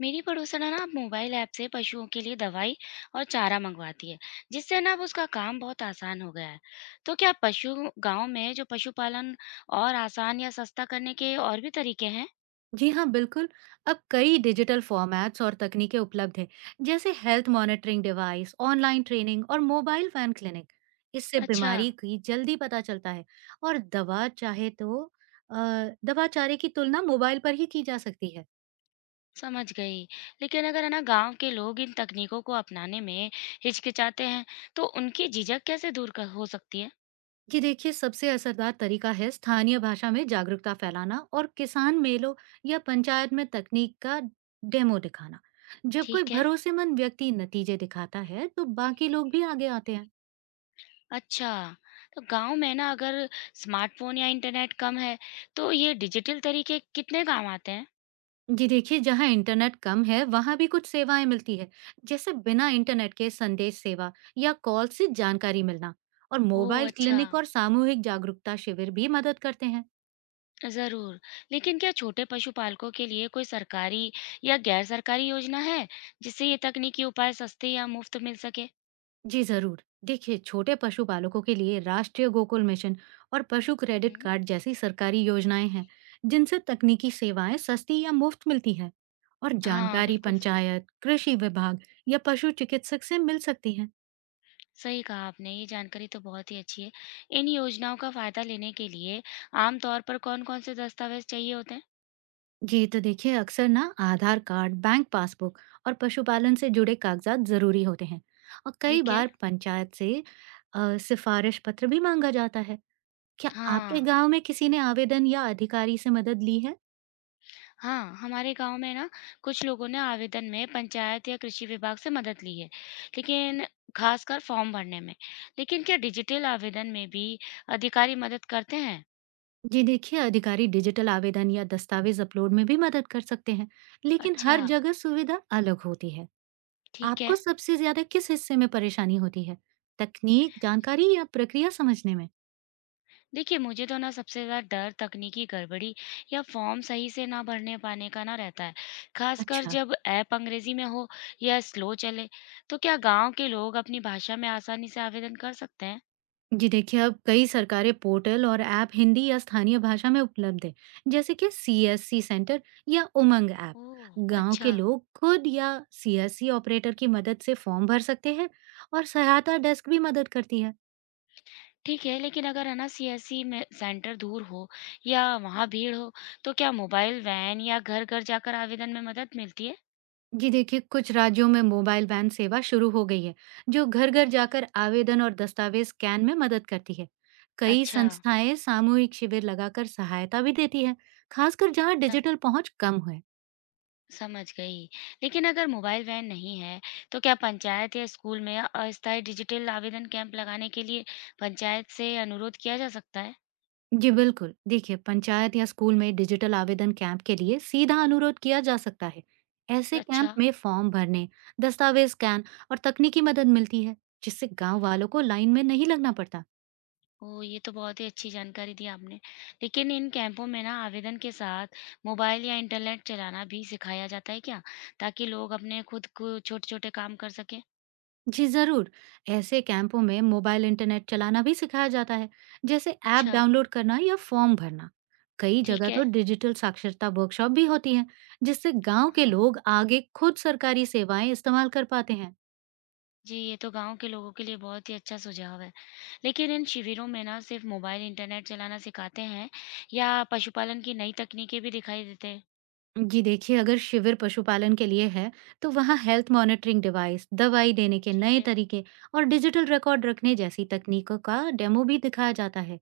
मेरी पड़ोसन है ना, अब मोबाइल ऐप से पशुओं के लिए दवाई और चारा मंगवाती है। जिससे ना अब उसका काम बहुत आसान हो गया है। तो क्या पशु, गांव में जो पशुपालन, और आसान या सस्ता करने के और भी तरीके हैं? जी हाँ, बिल्कुल। अब कई डिजिटल फ़ॉर्मेट्स और तकनीकें उपलब्ध हैं, जैसे health monitoring device, online training और मोबाइल वैन क्लिनिक। इससे अच्छा, बीमारी की जल्दी पता चलता है और दवा चाहे तो अ, दवा चारे की तुलना मोबाइल पर ही की जा सकती है। समझ गई। लेकिन अगर है ना, गांव के लोग इन तकनीकों को अपनाने में हिचकिचाते हैं, तो उनकी झिझक कैसे दूर कर हो सकती है? ये देखिए, सबसे असरदार तरीका है स्थानीय भाषा में जागरूकता फैलाना और किसान मेलों या पंचायत में तकनीक का डेमो दिखाना। जब कोई ठीक है। भरोसेमंद व्यक्ति नतीजे दिखाता है, तो बाकी लोग भी आगे आते हैं। अच्छा, तो गांव में ना अगर स्मार्टफोन या इंटरनेट कम है, तो ये डिजिटल तरीके कितने काम आते हैं? जी देखिए, जहाँ इंटरनेट कम है, वहाँ भी कुछ सेवाएँ मिलती है, जैसे बिना इंटरनेट के संदेश सेवा या कॉल से जानकारी मिलना और ओह, मोबाइल अच्छा। क्लिनिक और सामूहिक जागरूकता शिविर भी मदद करते हैं। ज़रूर। लेकिन क्या छोटे पशुपालकों के लिए कोई सरकारी या गैर सरकारी योजना है, जिससे ये तकनीकी उपाय सस्ते या मुफ्त मिल सके? जी ज़रूर। देखिए, छोटे पशु पालकों के लिए राष्ट्रीय गोकुल मिशन और पशु क्रेडिट हुँ। कार्ड जैसी सरकारी योजनाएं हैं, जिनसे तकनीकी सेवाएं सस्ती या मुफ्त मिलती हैं और हाँ, जानकारी बिल्कुल सही। पंचायत, कृषि विभाग या पशु चिकित्सक से मिल सकती है। सही कहा आपने, ये जानकारी तो बहुत ही अच्छी है। इन योजनाओं का फ़ायदा लेने के लिए आम तौर पर कौन-कौन से दस्तावेज़ चाहिए होते हैं? जी तो देखिए, अक्सर ना आधार कार्ड, बैंक पासबुक और पशुपालन से जुड़े कागजात जरूरी होते हैं और कई ठीक है। बार पंचायत से सिफारिश पत्र भी मांगा जाता है। क्या आपके हाँ। गांव में किसी ने आवेदन या अधिकारी से मदद ली है? हाँ, हमारे गांव में ना कुछ लोगों ने आवेदन में पंचायत या कृषि विभाग से मदद ली है, लेकिन खासकर फॉर्म भरने में। लेकिन क्या डिजिटल आवेदन में भी अधिकारी मदद करते हैं? जी देखिए, अधिकारी डिजिटल आवेदन या दस्तावेज अपलोड में भी मदद कर सकते हैं, लेकिन अच्छा, हर जगह सुविधा अलग होती है। ठीक आपको है। सबसे ज्यादा किस हिस्से में परेशानी होती है, तकनीक, जानकारी या प्रक्रिया समझने में? देखिए, मुझे तो ना सबसे ज्यादा डर तकनीकी गड़बड़ी या फॉर्म सही से ना भरने पाने का ना रहता है, खासकर अच्छा। जब ऐप अंग्रेजी में हो या स्लो चले। तो क्या गांव के लोग अपनी भाषा में आसानी से आवेदन कर सकते हैं? जी देखिए, अब कई सरकारी पोर्टल और ऐप हिंदी या स्थानीय भाषा में उपलब्ध है, जैसे कि सीएससी सेंटर या उमंग ऐप। ओह, गांव अच्छा। के लोग खुद या सीएससी ऑपरेटर की मदद से फॉर्म भर सकते हैं और सहायता डेस्क भी मदद करती है। ठीक है, लेकिन अगर है ना, सीएससी में सेंटर दूर हो या वहाँ भीड़ हो, तो क्या मोबाइल वैन या घर-घर जाकर आवेदन में मदद मिलती है? जी देखिए, कुछ राज्यों में मोबाइल वैन सेवा शुरू हो गई है, जो घर-घर जाकर आवेदन और दस्तावेज स्कैन में मदद करती है। कई अच्छा। संस्थाएं सामूहिक शिविर लगाकर सहायता भी देती है, खासकर जहां सम डिजिटल पहुंच कम है। समझ गई। लेकिन अगर मोबाइल वैन नहीं है, तो क्या पंचायत या स्कूल में अस्थायी डिजिटल आवेदन कैंप लगाने के लिए पंचायत से अनुरोध किया जा सकता है? जी बिल्कुल। देखिए, पंचायत या स्कूल में डिजिटल आवेदन कैंप के लिए सीधा अनुरोध किया जा सकता है। ऐसे कैंप अच्छा। में फॉर्म भरने, दस्तावेज स्कैन और तकनीकी मदद मिलती है, जिससे गांव वालों को लाइन में नहीं लगना पड़ता। ओह! ये तो बहुत ही अच्छी जानकारी दी आपने। लेकिन इन कैंपों में ना आवेदन के साथ मोबाइल या इंटरनेट चलाना भी सिखाया जाता है क्या? ताकि लोग अपने खुद को छोटे-छोटे काम कर सकें? जी ज़रूर, ऐसे कैंपों में मोबाइल इंटरनेट चलाना भी सिखाया जाता है, जैसे ऐप अच्छा, डाउनलोड करना या फॉर्म भरना। कई ठीक जगह है। तो डिजिटल साक्षरता वर्कशॉप भी होती है, जिससे गांव के हाँ, लोग आगे खुद सरकारी सेवाएं इस्तेमाल कर पाते हैं। जी ये तो गाँव के लोगों के लिए बहुत ही अच्छा सुझाव है। लेकिन इन शिविरों में ना सिर्फ मोबाइल, इंटरनेट चलाना सिखाते हैं या पशुपालन की नई तकनीकें भी दिखाई देते हैं? जी देखिए, अगर शिविर पशुपालन के लिए है, तो वहाँ हेल्थ मॉनिटरिंग डिवाइस, दवाई देने के ठीक नए है। तरीके और डिजिटल रिकॉर्ड रखने जैसी तकनीकों का डेमो भी दिखाया जाता है।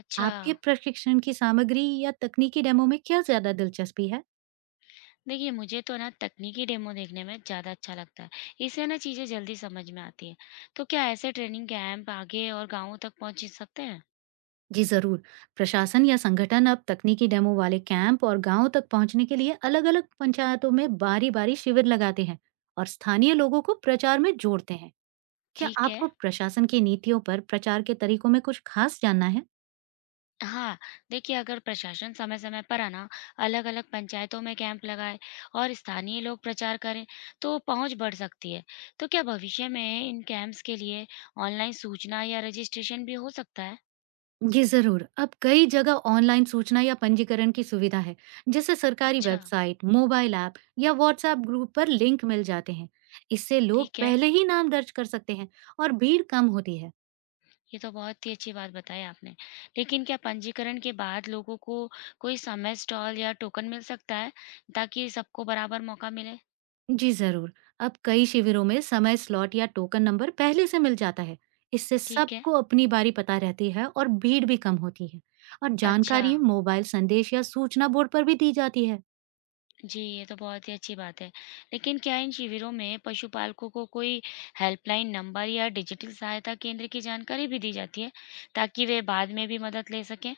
अच्छा। आपके प्रशिक्षण की सामग्री या तकनीकी डेमो में क्या ज़्यादा दिलचस्पी है? देखिए, मुझे तो ना तकनीकी डेमो देखने में ज़्यादा अच्छा लगता है। इससे ना चीज़ें जल्दी समझ में आती हैं। तो क्या ऐसे ट्रेनिंग कैंप आगे और गाँवों तक पहुँच सकते हैं? जी ज़रूर, प्रशासन या संगठन अब तकनीकी डेमो वाले कैंप और गाँव तक पहुँचने के लिए अलग-अलग पंचायतों में बारी-बारी शिविर लगाते हैं और स्थानीय लोगों को प्रचार में जोड़ते हैं। क्या ठीक है। आपको प्रशासन की नीतियों पर प्रचार के तरीकों में कुछ खास जानना है? हाँ, देखिए अगर प्रशासन समय-समय पर है ना, अलग-अलग पंचायतों में कैंप लगाए और स्थानीय लोग प्रचार करें, तो पहुँच बढ़ सकती है। तो क्या भविष्य में इन कैंप्स के लिए ऑनलाइन सूचना या रजिस्ट्रेशन भी हो सकता है? जी ज़रूर। अब कई जगह ऑनलाइन सूचना या पंजीकरण की सुविधा है, जैसे सरकारी अच्छा। वेबसाइट, मोबाइल ऐप या व्हाट्सऐप ग्रुप पर लिंक मिल जाते हैं। इससे लोग ठीक है। पहले ही नाम दर्ज कर सकते हैं और भीड़ कम होती है। ये तो बहुत ही अच्छी बात बताई आपने। लेकिन क्या पंजीकरण के बाद लोगों को कोई समय स्टॉल या टोकन मिल सकता है, ताकि सबको बराबर मौका मिले? जी ज़रूर। अब कई शिविरों में समय स्लॉट या टोकन नंबर पहले से मिल जाता है। इससे ठीक है। सबको अपनी बारी पता रहती है और भीड़ भी कम होती है। और अच्छा। जानकारी मोबाइल संदेश या सूचना बोर्ड पर भी दी जाती है। जी, ये तो बहुत ही अच्छी बात है। लेकिन क्या इन शिविरों में पशुपालकों को कोई हेल्पलाइन नंबर या डिजिटल सहायता केंद्र की जानकारी भी दी जाती है, ताकि वे बाद में भी मदद ले सकें?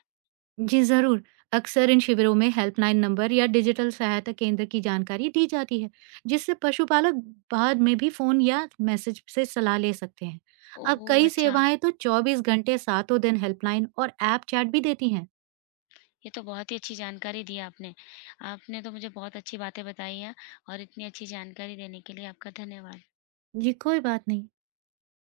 जी, ज़रूर। अक्सर इन शिविरों में हेल्पलाइन नंबर या डिजिटल सहायता केंद्र की जानकारी दी जाती है, जिससे पशुपालक बाद में भी फ़ोन या मैसेज से सलाह ले सकते हैं। अब ओह! कई अच्छा। सेवाएं तो 24 घंटे सातों दिन हेल्पलाइन और ऐप चैट भी देती हैं। ये तो बहुत ही अच्छी जानकारी दी आपने। आपने तो मुझे बहुत अच्छी बातें बताई हैं और इतनी अच्छी जानकारी देने के लिए आपका धन्यवाद। जी, कोई बात नहीं।